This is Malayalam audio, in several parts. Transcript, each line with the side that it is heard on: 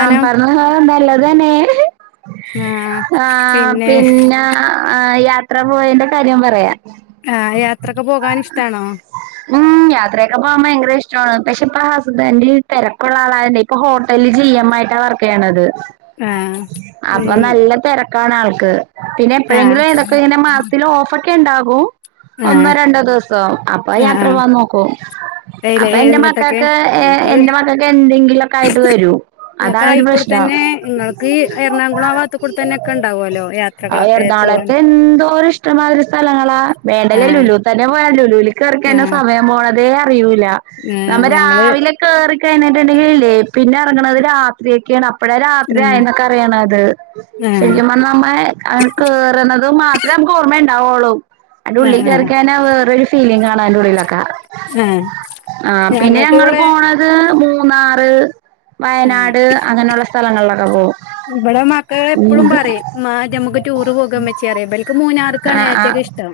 right: ആഹ് പറഞ്ഞ [unintelligible] ന്താ ള്ളതന്നെ
left: ആ
right: ആഹ് പിന്നെ യാത്ര പോയിന്റെ കാര്യം പറയാ
left: ആഹ് യാത്രൊക്കെ പോകാൻ ഇഷ്ടാണോ
right: ഉം യാത്രയൊക്കെ പോകാൻ ഭയങ്കര ഇഷ്ടമാണ് പക്ഷെ ഇപ്പ ഹസ്ബന്റ് തെരക്കുള്ള ആളായത് കൊണ്ടേ ഇപ്പൊ ഹോട്ടലില് ജി എം മായിട്ടാണ് വർക്ക് ചെയ്യണത്
left: ആഹ്
right: അപ്പൊ
left: ഉം
right: നല്ല തെര ക്കാണ് ആൾക്ക് പിന്നെ
left: ആഹ്
right: എപ്പോഴെങ്കിലും ഏതൊക്കെ ഇങ്ങനെ മാസത്തിൽ ഓഫൊക്കെണ്ടാകും ഒന്നോ
left: ആഹ്
right: രണ്ടോ ദിവസം അപ് പ്പോ
left: ആഹ്
right: യാത്ര
left: ആഹ്
right: പോവാൻ നോക്കും
left: ഏലെ
right: അപ്പൊ എന്റെ
left: എങ്ങട്ടൊക്കെ
right: മക്കൾക്ക്
left: ഇങ്ങക്ക്
right: എന്റെ മക്കൾക്ക് എന്തെങ്കിലൊ ക്കെ ആയിട്ട് വരും
left: ഇങ്ങക്ക്
right: അതാണ് ഒരു
left: ആയിക്കൂടെ
right: പ്രശ്നം
left: തന്നെ ഇങ്ങൾക്ക് എറണാകുളം ആ ഭാഗത്ത് കൂടെ തന്നെ ഒക്കെ ഉണ്ടാവുമല്ലോ
right: ആഹ്
left: യാത്രകളൊക്കെ പോവാൻ
right: എറണാകുളത്തെ എന്തോരു ഇഷ്ടമാതിരാ സ്ഥലങ്ങളാ വേണ്ടേ
left: ആഹ്
right: ലുലു തന്നെ പോയാ ലുലൂല്ക്ക് കടക്കണ
left: ആഹ്
right: സമയം പോണതേ അറിയൂല
left: ആഹ്
right: നമ്മ
left: ഞങ്ങള്
right: രാവിലെ കേറി കഴിഞ്ഞിട്ടുണ്ടെങ്കിൽ ഇല്ലേ പിന്നെ ഇറങ്ങണത്- രാത്രിയൊക്കെയാണ്. ഇപ്പടെ രാത്രി ആയ
left: ആഹ്
right: എന്നൊക്കെ- അറിയണ അത്
left: ആഹ്
right: ശരിക്കും പറ നമ്മ- ങ്ങനെ കേറുന്നത് മാത്രമേ നമുക്ക്- ഓർമ്മ ഉണ്ടാവുള്ളൂ അയ്ന്റെ ഉള്ളിൽ
left: ആഹ്
right: കേറി
left: ആഹ്
right: കയ്- വേറെ ഒരു ഫീലിങ്ങാണ് അയ്‌ന്റെ ഉള്ളോലൊക്കെആഹ്
left: ആഹ്
right: പിന്നെ
left: ഞങ്ങൾക്ക്
right: ഞങ്ങള്
left: ഇവിടെ
right: പോണ- ത് മൂന്നാറ്,
left: ആഹ്
right: വയനാട് അങ്ങനെയുള്ള- സ്ഥലങ്ങളിലൊക്കെ പോകും.
left: ഇവിടെ മക്കൾ പ്പോഴും പറയും മ്മാ ഞമ്മക്ക് ടൂറ് പോകാ മ്മച്ചിയേ ഇവര്ക്ക് മൂന്നാർക്കാണ് ഏറ്റവും ഇഷ്ടം.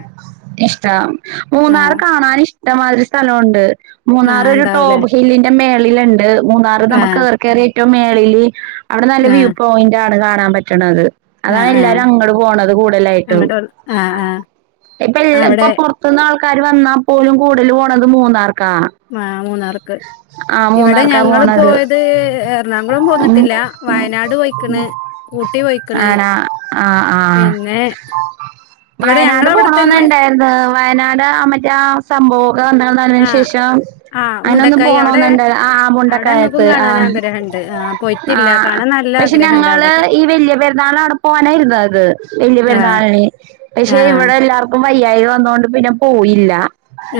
right: ഇഷ്ടം മൂന്നാർ
left: ആഹ്
right: കാണാൻ ഇഷ്ട- ഇമാതിരി സ്ഥലണ്ട് മൂന്നാർ
left: ആഹ്
right: ഒരു-
left: ഉണ്ടാവൂലേ
right: ടോപ്പ് ഹില്ലിന്റെ മേളിലുണ്ട് മൂന്നാറ്
left: ആഹ്
right: നമുക്ക് കേ- കേറിറ്റവും മേളില് അവിടെ നല്ല വ്യൂ
left: ആഹ്
right: പോയിന്റ് ആണ് കാണാൻ പറ്റണത്. അതാണ്
left: ആഹ് ആഹ്
right: എല്ലാരും അങ്ങോട്- പോണത് കൂടുതലായിട്ടും
left: അങ്ങട്ട് ആഹ് ആഹ്
right: ഇപ്പ എല്ല
left: അവിടെ
right: ഇപ്പോ- മത്തൊന്ന് ആൾക്കാർ വന്നാൽ- പോലും കൂടുതൽ പോണത് മൂന്നാർക്കാണ്.
left: ആഹാ മൂന്നാർക്ക് ഇവിടെ ഞങ്ങള്
right: പോണത്.
left: പോയത്. അത് എറണാകുളം
right: ഉം
left: പോന്നിട്ടില്ല- വയനാട് പോയിക്കണ് ഊട്ടി- പോയിക്കണ്.
right: ആണാ ആഹ് ആഹ്...
left: പിന്നെ വിടെ ഞങ്ങളവിടെ- തന്നെ
right: ന്നുണ്ടായിരുന്നു വയനാട് ആ മറ്റെ സംഭവം. ക്ക വന്നതിന്
left: ആഹ്
right: ശേഷം
left: ആഹ്
right: അതിനനൊന്ന്
left: മുണ്ടക്കായി അവിടെ
right: പോണന്നണ്ട് ആഹാ ആഹാ
left: അവിടെ
right: ബുണ്ടക്കായ.
left: ഞങ്ങക്കും കാണാൻ
right: ആഹ്
left: ആഗ്രഹണ്ട് ആഹ് പോയിട്ടില്ല
right: ആഹ്
left: കാണാൻ നല്ല
right: പക്ഷെ
left: ആഗ്രഹണ്ട്
right: ഞങ്ങള്
left: അവിടൊക്കെ
right: ഈ വല്യ പെരുന്നാള- പോനായിരുന്ന അത് വലിയ-
left: ആഹ്
right: പെരുന്നാളിന് പക്ഷെ
left: ആഹ്
right: ഇവിടെ- എല്ലാവർക്കും- അപ്പം വയ്യായി വന്നൊണ്ട് പിന്നെ പോയില്ല.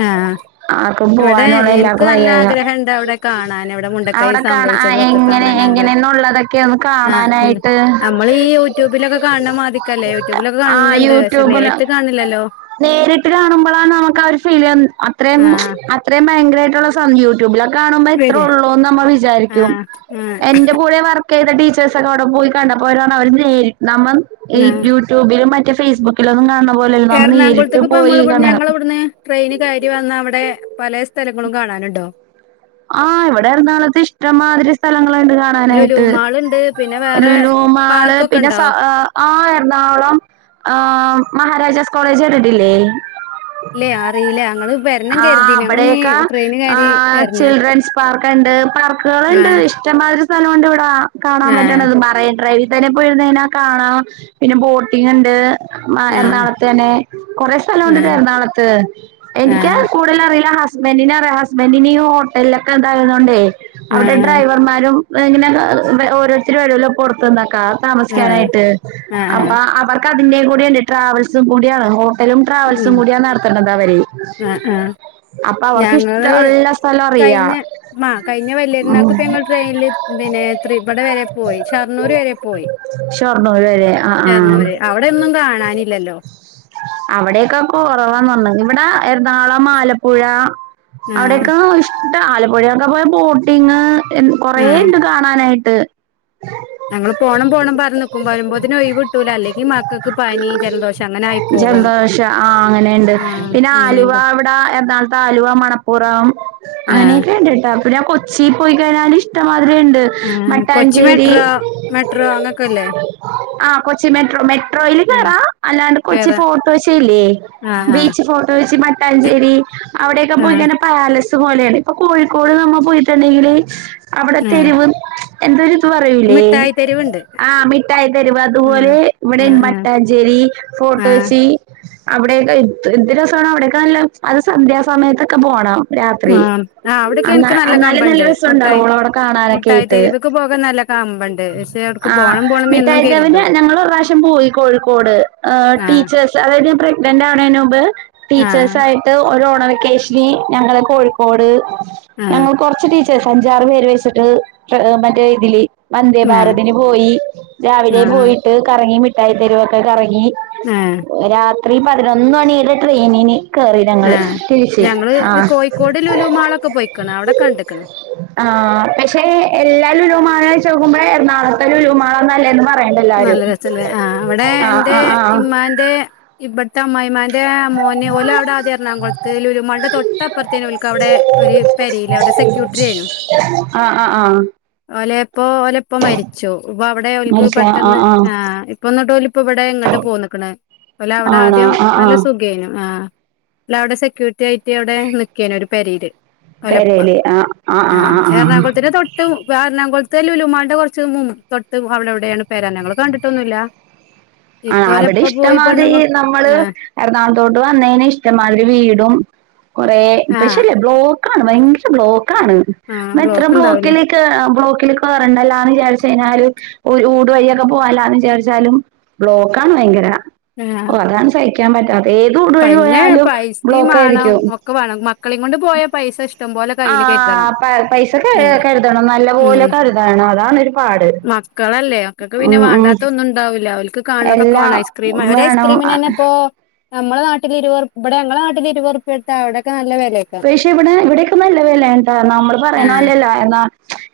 left: ആഹ്
right: ആർക്കും
left: ഇവിടെ
right: പോവാനുള്ള
left: എന്ക്ക്
right: എല്ലാർക്കും
left: നല്ല-
right: വയ്യായിക
left: ആഗ്രഹണ്ട് അവിടെ കാണാൻ എവിടെ. മുണ്ടക്കൈ
right: അവിടെ കാണാ
left: സംഭവിച്ചതൊക്കെ-
right: എങ്ങനെ
left: കാണാനല്ല
right: എങ്ങനെന്നുള്ളതൊക്കെ ഒന്ന്
left: ആഹാ
right: കാണാനായിട്ട്
left: നമ്മൾ ഈ- യൂട്യൂബിലൊക്കെ കാണാ- മതിക്കല്ലേ യൂട്യൂബിലൊക്കെ
right: ആഹ്
left: കാണുന്നുണ്ട് പക്ഷെ,
right: യൂട്യൂബില്
left: നേരിട്ട കാണില്ലല്ലോ?
right: നേരിട്ട് കാണുമ്പോഴാണ് നമുക്ക ഫീൽ ചെയ്യ അത്രയും,
left: ആഹ്
right: അത്രയും ഭയങ്കരമായിട്ടുള്ള- യൂട്യൂബിലൊ കാണുമ്പോ ത്രേ-
left: വര്
right: ഉള്ളൂന്ന് നമ്മൾ വിചാരിക്കും.
left: ആഹ് ആഹ്
right: എന്റെ കൂടെ വർക്ക് യ്ത ടീച്ചേഴ്സ് ഒക്കെ അവിടെ പോയി- കണ്ടപ്പോരാണ് അവര് നമ്മ ഈ-
left: ആഹ്
right: [unintelligible] യൂട്യൂബിലും മറ്റേ- ഫേസ്ബുക്കിലൊന്നും കാണ- പോലല്ലോ, നമ്മൾ നേരിട്ട്
left: എറണാകുളത്തേക്ക് ഇപ്പ
right: പോയി
left: നമ്മള് ഇവിടുന്ന്
right: കാണണം.
left: ഞങ്ങള് ഇവിടുന്ന് ട്രെയിന് കയറി വന്നാ അവിടെ പലേ- സ്ഥലങ്ങളും കാണാനുണ്ടോ?
right: ആഹ് വിടെ എറുന്നാകുളത്- ഇഷ്ടമാതിരി സ്ഥലങ്ങളുണ്ട് കാണ-
left: ലുലു
right: നായിട്ട്,
left: മാളുണ്ട് പിന്നെ വേറെ
right: ലലു മാള്
left: പാർക്കൊക്കെ
right: പിന്നെ-
left: ഉണ്ടോ
right: ആഹ് എറണാകുളം ആഹ്.. മഹാരാജാസ് കോളേജ് കേട്ടിട്ടില്ലേ?
left: ഇല്ലേ അറിയില്ല ഞങ്ങള് വരണം
right: ആഹ
left: കരുതി ഞങ്ങള്
right: ഇബടെ
left: ഇനി
right: യ്ക്ക
left: ട്രെയിന് കയറി
right: ആഹാ..
left: വരണം
right: ചിൽഡ്രൻസ് പാർക്ക്ണ്ട്, പാർക്കുക ഉണ്ട്
left: ആഹ്
right: ഇഷ്ടംമാതിരി സ്ഥലമുണ്ട് ഇവിടാ. കാണാൻ പറ്റണത് മറൈൻ- ഡ്രൈവിൽ തന്നെ പോയിരുന്നതിനാ, കാണാം പിന്നെ- ബോട്ടിംഗണ്ട് ഉം
left: ആഹ്
right: എറണാളത്തന്നെ കൊറേ സ്ഥലംണ്ടിട്ടാ
left: ആഹ്
right: എറണാകുളത്ത്. എനിക്ക കൂടുതൽ അറിയ ഹസ്- ഹസ്ബന്റിനറിയ ഹസ്ബന്റിനെഈ- ഹോട്ടലൊക്കെ ഇതായിരുന്നുണ്ടേ-
left: ആഹ്
right: അവിടെ
left: ആഹ്
right: ഡ്രൈവർമാരും, എങ്ങനെ ഓരോരുത്തരു വരല്ലോ? പൊറത്ത് നിന്നാക്കാ-
left: ആഹ്
right: താമസിക്കാനായിട്ട്
left: ആഹ് ആഹ്
right: അപ്പോ
left: ആഹ്
right: അവർ- അതിന്റെയും കൂടിയുണ്ട്, ട്രാവൽസും കൂടിയാണ്. ല ട്രാവൽസും കൂടിയ നടത്തേണത്. അവരെ
left: ആഹ് ആഹ് ആഹ്
right: അപ്പ അവർക്ക് ഇഷ്ടമുള്ള സ്ഥല- റിയ.
left: ആ കഴിഞ്ഞ വല്യ രുന്നാക്ക് ഇപ്പ ഞങ്ങൾ ട്രെയിനിൽ പിന്നെ- ത്രിഇപടെ വരെ പോയി ഷർണൂർ വരെ പോയി.
right: ഷോർ- [unintelligible] ആഹ്.
left: ഷൊർണ്ണൂർ അവിടെ ഒന്നും കാണാനില്ലല്ലോ?
right: അവിടെക്കെ കുറവാന്ന് പറഞ്ഞ- ഇവിടെ എറണാകളം, ആലപ്പുഴ-
left: ആഹ്
right: അവിടെക്കെ ഇഷ്ട- ആലപ്പുഴൊക്കെ പോയ ബോട്ടിങ്
left: ആഹ്
right: കൊറെണ്ട്. ണാനായിട്ട്.
left: ഞങ്ങള് പോണം, പോണം പറഞ്ക്കും വരുമ്പോതിന് ഒയി വിട്ടൂല, അല്ലെങ്കിൽ മക്കൾക്ക് പനി, ജലദോഷം- അങ്ങനെ ആയി പോകും
right: ജലദോഷ ആഹ് അങ്ങനെയുണ്ട്.
left: ആഹ്
right: പിന്നെ ആലുവ
left: അങ്ങനെണ്ട്
right: ഇവിടെ എറണാകുളത്ത് ആലുവ, മണപ്പ- പുറം
left: ആഹ്
right: അങ്ങനെയൊക്കെ ഉണ്ട് കേട്ടാ പിന്നെ ആ കൊച്ചിൽ പോയി കഴിഞ്ഞാല് ഇഷ്ടംമാതിരി ഉണ്ട്
left: കൊച്ചി മെട്രോ മെട്രോ അങ്ങക്ക്
right: ആ കൊച്ചി മെട്രോ മെട്രോയിൽ
left: ഉം
right: കേയറാ അല്ലാണ്ട് കൊച്ചി
left: കേറാ
right: ഫോർട്ട്‌ കൊച്ചി ഇല്ലേ
left: ആഹ് ആഹ്
right: ബീച്ച് ഫോർട്ട്‌ കൊച്ചി മട്ടാഞ്ചേരി അവിടെക്കെ
left: ആഹ്
right: പോയിക്കഴിഞ്ഞ പാലസ് പോലാണ് ഇപ്പൊ കോഴിക്കോട് നമ്മൾ പോയിട്ടുണ്ടെങ്കില് അവിടെ
left: ആഹ്
right: തെരുവ് എന്തോ ഒരു ഇത് പറയൂലേ
left: മിഠായി തെരുവുണ്ട്
right: ആഹ മിഠായി തെരുവ്
left: ആഹ്
right: അതുപോലെ ഇവിടെ
left: ആഹ് ആഹ്
right: മട്ടാഞ്ചേരി ഫോർട്ട്കൊച്ചി അവിടെക്കെ എത് രസമാണ് അവിടെക്കെ നല്ല അത് സന്ധ്യ സമയത്തൊക്കെ പോണം രാത്രി
left: ആഹ് ആഹ് അവിടൊക്കെ എനിക്ക്
right: എന്നാലും നല്ല
left: കമ്പണ്ട്
right: രസം
left: മുട്ടായി
right: ഉണ്ടാവുള്ളു അവിടെ കാണാനൊക്കെ
left: മുട്ടായി
right: ആയിട്ട്
left: തെരുവ്ക്ക് പോകാൻ നല്ല കമ്പണ്ട് പക്ഷെ അവ്ട്ക്ക്
right: ആഹ
left: പോണം പോണം എന്നും
right: മിഠായിത്തെരുവിൽ
left: കരുതും
right: ഞങ്ങൾ ഒരു പ്രാവശ്യം പോയി കോഴിക്കോട്
left: ആഹ്
right: ടീച്ചേഴ്സ് അതായത് പ്രെഗ്നന്റ് ആവണതിന് മുമ്പ്
left: ആഹ്
right: ടീച്ചേഴ്സ് ആയി ഒരു ഓണംവെക്കേഷന് ഞങ്ങൾ കോഴിക്കോട്
left: ആഹ്
right: ഞങ്ങൾ കുറച്ച് ടീച്ചേഴസ് അഞ്ചാറ് പേര് വെച്ചിട്ട് മറ്റേ ഇതില്
left: ആഹ്
right: വന്ദേഭാരതിന് പോയി രാവിലെ
left: ആഹ്
right: പോയിട്ട് കറങ്ങി മിഠായിത്തെരുവൊക്കെ കറങ്ങി
left: ആഹ്
right: രാത്രി പതിനൊന്ന് മണിയടെ ട്രെയിനിന് കേറി ഞങ്ങള്
left: ആഹ്
right: തിരിച്
left: ഞങ്ങള് കോഴിക്കോട് ലുലുമാളൊക്കെ പൊയ്ക്കണ് അവിടെ കണ്ട്ക്കണ്
right: ആ പക്ഷെ എല്ലാ ലുലു മാകും വെച്ച് നോക്കുമ്പോൾ എറണാകുളത്തെ ലുലുമാൾ ആണ് നല്ലത് എന്ന് പറയുന്നുണ്ട്
left: നല്ല രസല്ലേ ആഹ അവിടെ എറെ
right: ആഹ് ആഹ്
left: ഉമ്മാന്റെ ഇവിടുത്തെ അമ്മായിമാന്റെ മോനെ ഇതുപോലെ അവിടെ എറണാകുളത്ത് ലുലു മളുടെ തൊട്ടപ്പുറത്തേനു ഒരുക്ക് അവിടെ ഒരു പെരീലവിടെ സെക്കൂട്രിയേനു
right: ആഹ ആഹ് ആഹ
left: ഓലയപ്പോ ഓലിപ്പ മരിച്ചു ഇപ്പൊ അവിടെ അവടെ ഓലക്ക്
right: മനസ്സില ആഹ്
left: പെട്ടെന്ന്
right: ആഹ്
left: ആ ഇപ്പൊന്നിട്ട് ഓര് ഇപ്പ ഇവിടെ ഇങ്ങോട്ട് പോന്നക്കണ് [unintelligible] അവിടെ
right: ആണോ
left: ആദ്യം
right: ആഹ്
left: നല്ല
right: ആഹ്
left: സുഖ അയിന് ആഹ് അവിടെ സെക്യൂരിറ്റി ആയിട്ട് അവിടെ നിക്കേണ് ഒരു പെരയില് ഒലപ്പ
right: പെരേല് ആഹ് ആഹ് ആഹ്
left: ആഹ
right: ആഹ് ആഹ്
left: എറണാകുളത്തിന് തൊട്ട് തൊട്ട് എറണാകുളത്ത് ലുലുമാളന്റെ കുറച്ച് തൊട്ട് അവിടെവിടെയാണ് പെര നങ്ങൾ കണ്ടിട്ടൊന്നുല്ല
right: ആഹ്
left: ഇപ്പോ
right: അവിടെ
left: ഓലെപ്പ പോയി
right: ഇഷ്ടമാതിരി
left: പെണ്ണുങ്ങൾ
right: നമ്മള്
left: ആഹ്
right: എറണാകുളത്തോട്ട് വന്നതിന് ഇഷ്ടമാതിരി വീടും കൊറെ
left: ആഹ്
right: പക്ഷെല്ലേ ബ്ലോക്ക് ആണ് ഭയങ്കര ബ്ലോക്ക്
left: ആഹ്
right: എന്ന എത്ര
left: ബ്ലോക്ക് ഇണ്ടാവൂലേ
right: ബ്ലോക്കിലേ ബ്ലോക്കിലൊക്കെ വരണ്ടല്ലാന്ന് വിചാരിച് കഴിഞ്ഞാല് ഊട് വഴിയൊക്കെ പോകാല്ലാന്ന് വിചാരിച്ചാലും ബ്ലോക്ക്‌ ആണ് ഭയങ്കര
left: ആം
right: ഓഹ് അതാണ് സഹിക്കാൻ ക്കാൻ പറ്റതെ ഏത് ഊടുവഴി പോയാലും
left: പൈസിം
right: ബ്ലോക്ക്
left: മാണം
right: ആയിരിക്കും
left: ഒക്കെ വേണം മക്കളീം കൊണ്ട് പോയാ പൈസ ഇഷ്ടം പോലെ
right: ആ
left: കയ്യില് കരുതണം
right: പൈസ
left: ഉം
right: കരുതണം നല്ല പോലെ കരുതണം അതാണ് ഒരു പാട്
left: മക്കളല്ല മക്കക് പിന്നെ
right: ഉം ഉം
left: വേണ്ടാത്തത് ഒന്നും ഉണ്ടാവില്ല അവർക്ക് കാണതൊക്കെ
right: എല്ലാം
left: വേണം ഐസ്ക്രീം ഒരു
right: വേണം
left: ഐസ്ക്രീമിന്ന്തന്നെ ഇപ്പോ ഇവിടെ നമ്മുടെ നാട്ടിലെ ഇരുപത് റുപ് ഇവിടെ ഞങ്ങടെ നാട്ടിൽ ഇരുപത് റുപ്യെടുത്താൽ അവിടേക്കെ നല്ല വേലെയാ
right: പക്ഷേ ഇവിടെ ഇവിടയൊക്കെ നല്ല വില ഉണ്ട് കേട്ട നമ്മള്
left: ആഹ്
right: പറയണപോലെ അല്ല എന്നാ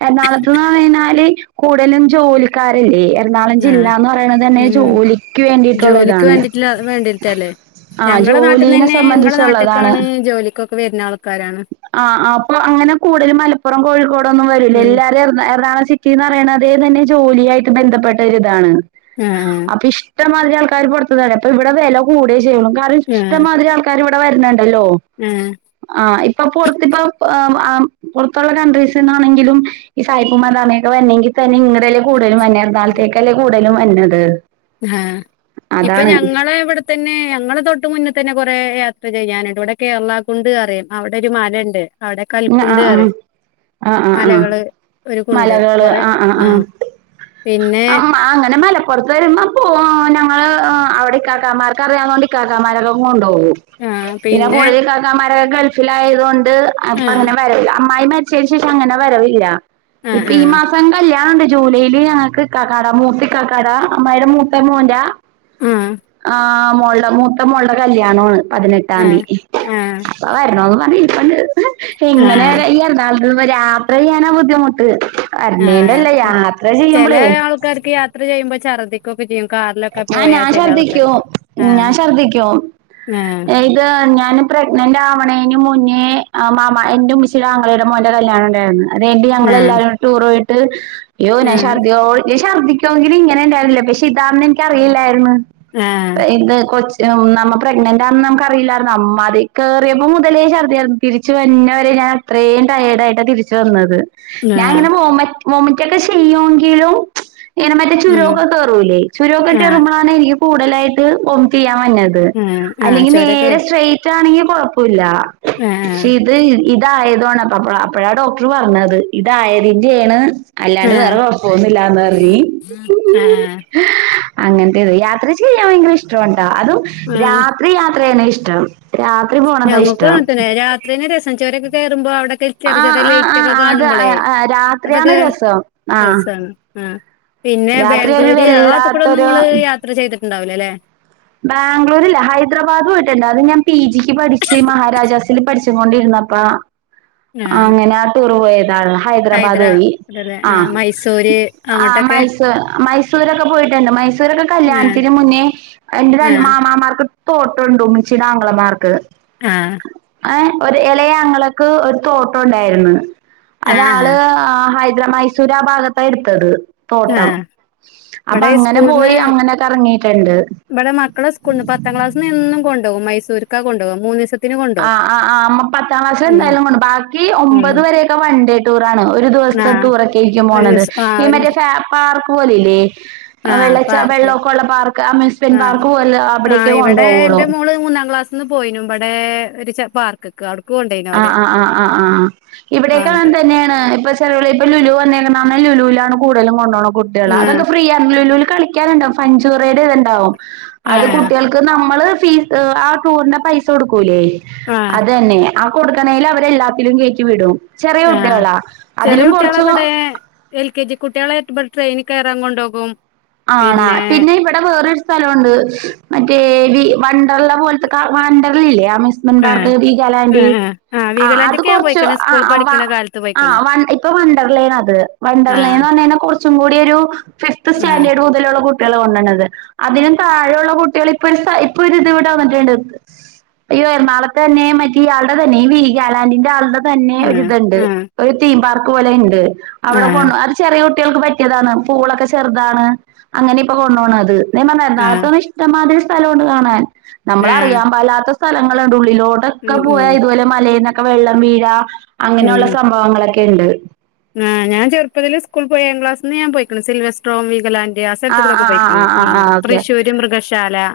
right: എറണാകുളത്ത് എന്ന് പറഞ്ഞാൽ കുടുതലും ജോലി ക്കാരല്ലേ എറണാുളം
left: ആഹ്
right: ജില്ലന്ന് പറയ തന്നെ
left: ഉം
right: ജോലിക്ക് വേണ്ടിട്ടുള്ള
left: ജോലിക്ക്
right: ഇതാണ്
left: വേണ്ടിട്ടില്ല വേണ്ടിട്ടല്ലേ
right: ആഹ്
left: ഞങ്ങളെ
right: ജോലീനെ സംബന്ധിച്ചുള്ളതാണ്
left: കൊക്കെ വരുന്ന ആൾക്കാരാണ്
right: ആഹ് ആഹ് അപ്പൊ അങ്ങനെ കുടുതലും മലപ്പുറം കോഴിക്കോട് ഒന്നും വരുല്ല
left: ഉം
right: എല്ലാരും എറണാകുളം ജില്ല [unintelligible] പറയണത് തന്നെ ജോലിയായിട്ട് ബന്ധപ്പെട്ട ഒരി ഇതാണ്
left: ആഹ്
right: അപ്പൊ ഇഷ് ഇഷ്ടമാതിരി ആൾക്കാർ പുറത്തുന്നു വരുന്നു അപ്പൊ ഇവിടെ വില കൂടയേ ചെയ്യുള്ളു കാരണം
left: ആഹ്
right: ഇഷ്ടമാതിരി ആൾക്കാർ ഇവിടെ വരുന്നുണ്ടല്ലോ
left: ആഹ്
right: ആഹ് ഇപ്പൊ പുറത്തിപ്പ [unintelligible] പുറത്തുള്ള കൺട്രീസിൽന്നാണെങ്കിലും ഈ സായിപ്പും മദാമ്മയും ഒക്കെ വരണെങ്കിൽ തന്നെ ഇങ്ങടല്ലേ കൂടുതലും വന്നത് എറണാകുളത്തെ അല്ലെ കൂടുതലും വന്നത്
left: ആഹ ഇപ്പൊ
right: അതാണ്
left: ഞങ്ങള്‌ ഇവിടെ തന്നെ ഞങ്ങളെ തൊട്ട് മുന്നിൽ തന്നെ കൊറെ യാത്ര ചെയ്യാനുണ്ട് ഇവിടെ കേരള കുണ്ട് അറിമ് അവിടെ ഒരു മലണ്ട് അവിടെ കൽകുണ്ട് അറിമ്
right: ആഹ ആഹ് ആഹ
left: കുണ്ട്
right: മലകള്
left: കൊറെ
right: ആഹ് ആഹ്
left: ആ
right: ആഹ
left: പിന്നെ
right: അമ്മാ അങ്ങനെ മല പുറത്ത് വരുമ്പോ പോവും ഞങ്ങള് അവിടെ ഇകാക്കാമാർക്ക് അറിയാവുന്നോണ്ട് ഇക്കാക്കാമാരൊക്കെ കൊണ്ടുപോകും പിന്നെ കൂടുതൽ ഇകാക്കാൻമാരൊക്കെ ഗൾഫിലായതോണ്ട്
left: ആ
right: അങ്ങനെ വരവില്ല അമ്മായി മരിച്ചേന് ശേഷം അങ്ങനെ വരവില്ല
left: ആ
right: ഇപ്പൊ
left: ആ
right: ഈ മാസം കല്യാ ണണ്ട് ജൂലൈൽ ഞങ്ങക്ക് ഇകാക്കാടേ മൂത്തി ഇകാക്കാട അമ്മായിടെ മൂത്ത മോന്റെ
left: ആ
right: ആഹ് മോൾടെ മൂത്ത മോൾടെ കല്യാണാണ്
left: ആ ആ
right: പതിനെട്ടാംതി
left: ആ
right: അപ്പ വരണോന്ന് പറഞ്ഞ് ഇരിപ്പ്ണ്ട് എങ്ങനേ വരാ ഈ യാത്ര ചെയ്യാനാ ബുദ്ധിമുട്ട് വര്ണേണ്ടല്ല യാത്ര ചെയ്യുമ്പളെ
left: എടക്ക് യാത്ര ചെയ്യുമ്പോ ഛർദിക്കൊക്കെ ചെയ്യും കാറിലൊക്കെ
right: ആഹ്
left: പോയാ
right: ഞാൻ
left: ചെല
right: ശർദ്ദിക്കും
left: ആൾക്കാർക്ക് ആ
right: ഞാൻ ശർദ്ദിക്കും
left: ആ
right: ഇത് ഞാന് പ്രഗ്നന്റ് ആവണേന് മുന്നേ മാമ എന്റെ ഉമ്മച്ചിയുടെ ആങ്ങളടെ മോന്റെ കല്യാണം ഉണ്ടായിരുന്നു അതെയ്ട്ട്
left: ആ
right: ഞങ്ങൾല്ലാരും കൂടെ ടൂർ പോയിട്ട് അയ്യോ ഞാൻ ശർദിയോ ശർദ്ദിക്കുങ്കിലും ഇങ്ങനെ ഉണ്ടായിര്ന്നില്ല പക്ഷെ ഇതാന്ന് എനിക്കറിയില്ലായിരുന്നു
left: ആ ആ
right: ഇത് കൊ നമ്മ പ്രെഗ്നന്റാണ്ന്ന് നമുക്ക് അറിയില്ലായിരുന്നു അമ്മാതി കേയറിയപ്പോ മുതലേ ശർദിയാരുന്നു തിരിച്ചു വര്ന്നെ വരെ ഞാൻ അത്രേം ടയേർഡയിട്ടാ തിരിച്ചു വന്നത്
left: ആ
right: ഞാൻ ഇങ്ങനെ വോമ്മറ്റൊ വോമോറ്റൊക്കെ ചെയ്യോങ്കിലും ഇങ്ങനെ മറ്റേ
left: ഉം
right: ചുരൊക്കെ കേറൂലേ ചുരൊക്കെ
left: ആ
right: കെറുമ്പോഴാണ് എനിക്ക് കൂടുതലായിട്ട് ഓമൈറ്റ് ചെയ്യാൻ വന്നത്
left: ആ ആ
right: അല്ലെങ്കിൽ
left: ചൊരൊക്കെ
right: നേരെ സ്ട്രൈറ്റ് ആണെങ്കിൽ കുഴപ്പല്ല
left: ആ
right: പഷെ ഇത് ഇത് ഇതായതാണ് അപ്പ അപ്പഴാ ഡോക്ടർ പറഞ്ഞത് ഇതായതിന്റെണ്
left: ആ
right: അല്ലാണ്ട് വേറെ കൊഴപ്പൊന്നില്ലാന്ന് പറീഞ്ഞ്
left: ഏഹ്
right: അങ്ങനത്ത യാത്ര ചെയ്യാൻ ഭയങ്കര ഇഷ്ടാണ്ട്ടാ അതും രാത് ത്രി യാത്ര ചെയ്യന്നാ ഇഷ്ടം രാത്രി പോണതാ ഇഷ്ടം
left: രാത്രി തന്നെ രസം ചൊരൊക്കെ കേറുമ്പോ അവിടെക്കെ
right: ആ
left: ചെറിയ ചെറിയ
right: ആ ആ
left: ലൈറ്റ്ഒക്കെ
right: അത്
left: കാണുമ്പളേ
right: രാത്രിയാണ്
left: അതൊക്കെ
right: രസം ആ
left: രസാണ് ആഹ് പിന്നെ
right: രാത്രി ഒരു
left: ബാംഗ്ലൂര് ആ ഭാത്ത്കൂടെ ഒന്നും
right: വല്ലാത്തൊരു
left: ഇങ്ങള് യാത്ര ചെയ്തിട്ടുണ്ടാവൂലല്ലേ
right: ബാംഗ്ലൂരില്ല ഹൈദരാബാദ് പോയിട്ടുണ്ട് അത് ഞാൻ പി ജിക്ക് പഠിച്ച് മഹാരാജാസ് ത്തില് പഠിച്ച്കൊണ്ടിരുന്നപ്പ
left: ആഹ്
right: അങ്ങനെ ആ ടൂറ് പോയതാണ്ലൊ ഹൈദരാബാദ്
left: ഹൈദരാ
right: വഴി
left: അതല്ലേ
right: ആഹ്
left: മൈസൂര്
right: ആഹ്
left: അങ്ങോട്ടൊക്കെ
right: മൈസൂ മൈസൂരൊക്കെ പോയിട്ടുണ്ട് മൈസൂരൊക്കെ
left: ആഹ്
right: കല്യാണത്തിന് മുന്നേ എന്റെ ര
left: ആഹ്
right: മാമാമാർക്ക് തോട്ടം ഉണ്ട് ഉമ്മിച്ചിടെ ആങ്ങളമാർക്ക്
left: ആഹ്
right: ഹേ ഒരു എളയെ ആങ്ങളക്ക് ഒരു തോട്ടം ഉണ്ടായിരുന്ന് അത് ആള്
left: ആഹ്
right: ഹൈദ്ര മൈസൂര് ആ ഭാഗത്താ എടുത്തത് തോട്ടം
left: ആഹ്
right: അപ്പൊ
left: ഇവിടെ
right: അങ്ങനെ
left: സ്കൂൾന്ന്
right: പോയി അങ്ങനെ കറങ്ങിട്ടുണ്ട്
left: ഇവിടെ മക്കളെ സ്കൂള്ന്ന് പത്താം ക്ലാസ്ന്ന് എന്നും കൊണ്ടോവും മൈസൂർക്കാ കൊണ്ടോവ മൂന്നി ദിവസം
right: ആഹ് ആഹ് പത്താം ക്ലാസ്സിൽ
left: ഉം
right: എന്തായാലും കൊണ്ടു ബാക്കി ഒമ്പത്
left: ഉം
right: വരെയൊക്കെ വൺ ഡേ ടൂർ ആണ് ഒരു ദിവസ
left: ആഹ്
right: ടൂറൊക്കേരിക്കും
left: ഒരു
right: പോണത്
left: ദിവസം ആഹ്
right: ഈ
left: ഒരു
right: മറ്റേ
left: ദിവസം
right: ഫാ പാർക്ക് പോല ഇല്ലേ
left: ആഹ്
right: വെള്ളച്ച
left: പാർക്ക്
right: വെള്ളം ഒക്ക ഉള്ള പാർക്ക് അമ്യൂസ്മെന്റ്
left: ആഹ്
right: പാർക്ക് പോലെ അവിടേക്കെ കൊണ്ടോവൊള്ളൂ
left: ഇന്നു പോയിനു ഇബടെ ഒരു ച പാർക്ക് ക്കക്ക്‌ അവിട്ക്ക്‌ കൊണ്ടേയിനു
right: ആഹ് ആഹ് ആഹ് ആഹ് ഇവിടെയൊക്കെ അങ്ങനെ
left: അങ്ങട്ട്
right: തന്നെയാണ് ഇപ്പൊ ചെറുകൾപ്പ ലുലു വന്നേക്കുന്ന കാരണം ലുലുലാണ് കൂടുതലും കൊണ്ടോണ് കുട്ട്യാളെ അതൊക്കെ
left: ആഹ്
right: ഫ്രീയാരുന്നു ലുലുവില് കളി ക്കാൻ ഇണ്ടാവും ഫഞ്ചുറയുടെ ഇത് ഇണ്ടാവും അത്
left: ആഹ്
right: കുട്ട്യാൾക്ക് നമ്മള് ഫീസ് ആഹ് ടൂറിന്റെ പൈസ കൊടുക്കൂലേ
left: ആഹ്
right: അതന്നെ ആ കൊടുക്കണേൽ അവരെല്ലാത്തിലും കയറ്റി വിടും ചെറിയ
left: ആഹ്
right: കുട്ടികളാ
left: ചെറിയ
right: അതിലും കൊറച്ച്
left: കുട്ടികളെവിടെ എൽ കെ ജി കുട്ട്യാളേറ്റ് ഇബടെ ട്രെയിനിൽ കേറാൻ കൊണ്ടോകും
right: ആണാ പിന്നെ ഇവിടെ വേറൊരു സ്ഥലമുണ്ട് മറ്റേ വീ വണ്ടർല പോലത്തെ
left: ആഹ്
right: വണ്ടർലല്ലേ [unintelligible] വീഗാലാൻഡ്
left: ആഹ് ആഹ് ആഹ്
right: ആ അത്
left: വീഗലാന്റൊക്കെ ഞാൻ
right: കൊറച്ച്
left: പോയിക്കണ്
right: ആ
left: സ്കൂൾ
right: അവ
left: പഠിക്കണ കാലത്ത് പോയിക്കണ്
right: ആഹ് വണ്ട ഇപ്പൊ വണ്ടർലേണത്
left: ആഹ്
right: വണ്ടർലെന്ന്റഞ്ഞയിഞാ കൊറച്ചും കൂടി ഒരു ഫിഫ്യത്
left: ആഹ്
right: [unintelligible] മുതലുള്ള കുട്ടിയള് വന്നണത് അതിനും താഴെയുള്ള കുട്ടികള് ഇപ്പൊ ഒരു ഇപ്പൊരു ഇത്വ്ടെ വന്നിട്ട്ണ്ട് ഈ എറണാകൊളത്തന്നെ മറ്റേ ഇയാൾടെ തന്നെ ഈ വീഗാലാൻഡിന്റെ ആളുടെ തന്നെ
left: ആഹ്
right: ഒരിത്ണ്ട്
left: ആഹ്
right: ഒരു തീം പാർക്ക് പോലെയിണ്ട് അവിടെ കൊ
left: ആഹ്
right: ചെറിയ കുട്ടികൾക്ക് പറ്റിയതാണ് പൂളൊക്കെ ചെറുതാണ് അങ്ങനെയിപ്പൊ കൊണ്ടോണത് ഇതാ ഞപറഞ്ഞെ
left: ആഹ്
right: എറണാകുളത്ത് ഇഷ്ടംമാതിരി സ്ഥലവുണ്ട് കാണാൻ
left: ആഹ്
right: നമ്മളറിയാൻ പാടില്ലാതാ സ്ഥലങ്ങള്ണ്ട് ഉള്ളിലോട്ട് ക്കെ
left: ഉം ഉം
right: പോയാ ഇതുപോലെ മലേന്നൊക്കെ വെള്ളം വീഴാ അങ്ങനെയൊള്ള സംഭവങ്ങളൊക്കെയിണ്ട്
left: ങ്ങാ ഞാൻ ചെറുപ്പത്തില് സ്കൂൾ പോയാ ഏഴാം ക്ലാസ്ൽന്ന് ഞാൻ പോയിക്ക്ണ് സിൽവെസ്ട്രോം, വീഗാലാൻഡ് യാ
right: ആ
left: സ്ഥലത്ത് കൂടെക്കെ
right: ആ ആ ആ
left: പോയിക്ണ്
right: ആ
left: ഉം
right: ആ ഓക്കെ
left: തൃശ്ശൂര് മൃഗശാല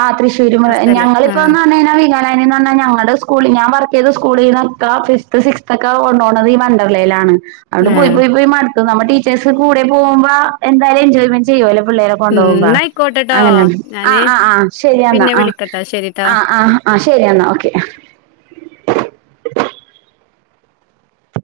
right: ആ തൃ്ശൂര്
left: ആ സ്ഥലം ആഹ്
right: ഞങ്ങളിപ്പോന്ന് പറഞ്ഞഴിഞാല് ഞങ്ങടെ സ്കൂളിൽ ഞാൻ വർക്കെയ്ത സ്കൂളിന്നക്കെ ഫിഫ്ത്ത് സിക്സ് ഒക്കെ കൊണ്ടോണത് ഈ വണ്ടർലേലാണ് അഹോണ്ട് പോയി
left: ആഹ്
right: പോയി പോയി മട്ത്ത്ണ് നമ്മ ടീച്ചേഴസ് കൂടെ പോകുമ്പാ എന്തായലും എൻജോയ്മെന്റ് ചെയ്യൊല്ലൊ പിള്ളേരെപ്പം
left: ഉം
right: കൊണ്ടോകുമ്പാ
left: ന്നായിക്കോട്ടെട്ടോ
right: അങ്ങനെന്നെ
left: ഞാന്
right: ആഹാ ആഹ് ആഹ് ശെരിയെന്നാ
left: പിന്നെ
right: ആ
left: വിളിക്കട്ടോ ശരിട്ടോ
right: ആഹ് ആഹാ ആഹ് ശെരിയെന്നാ ഓക്കെ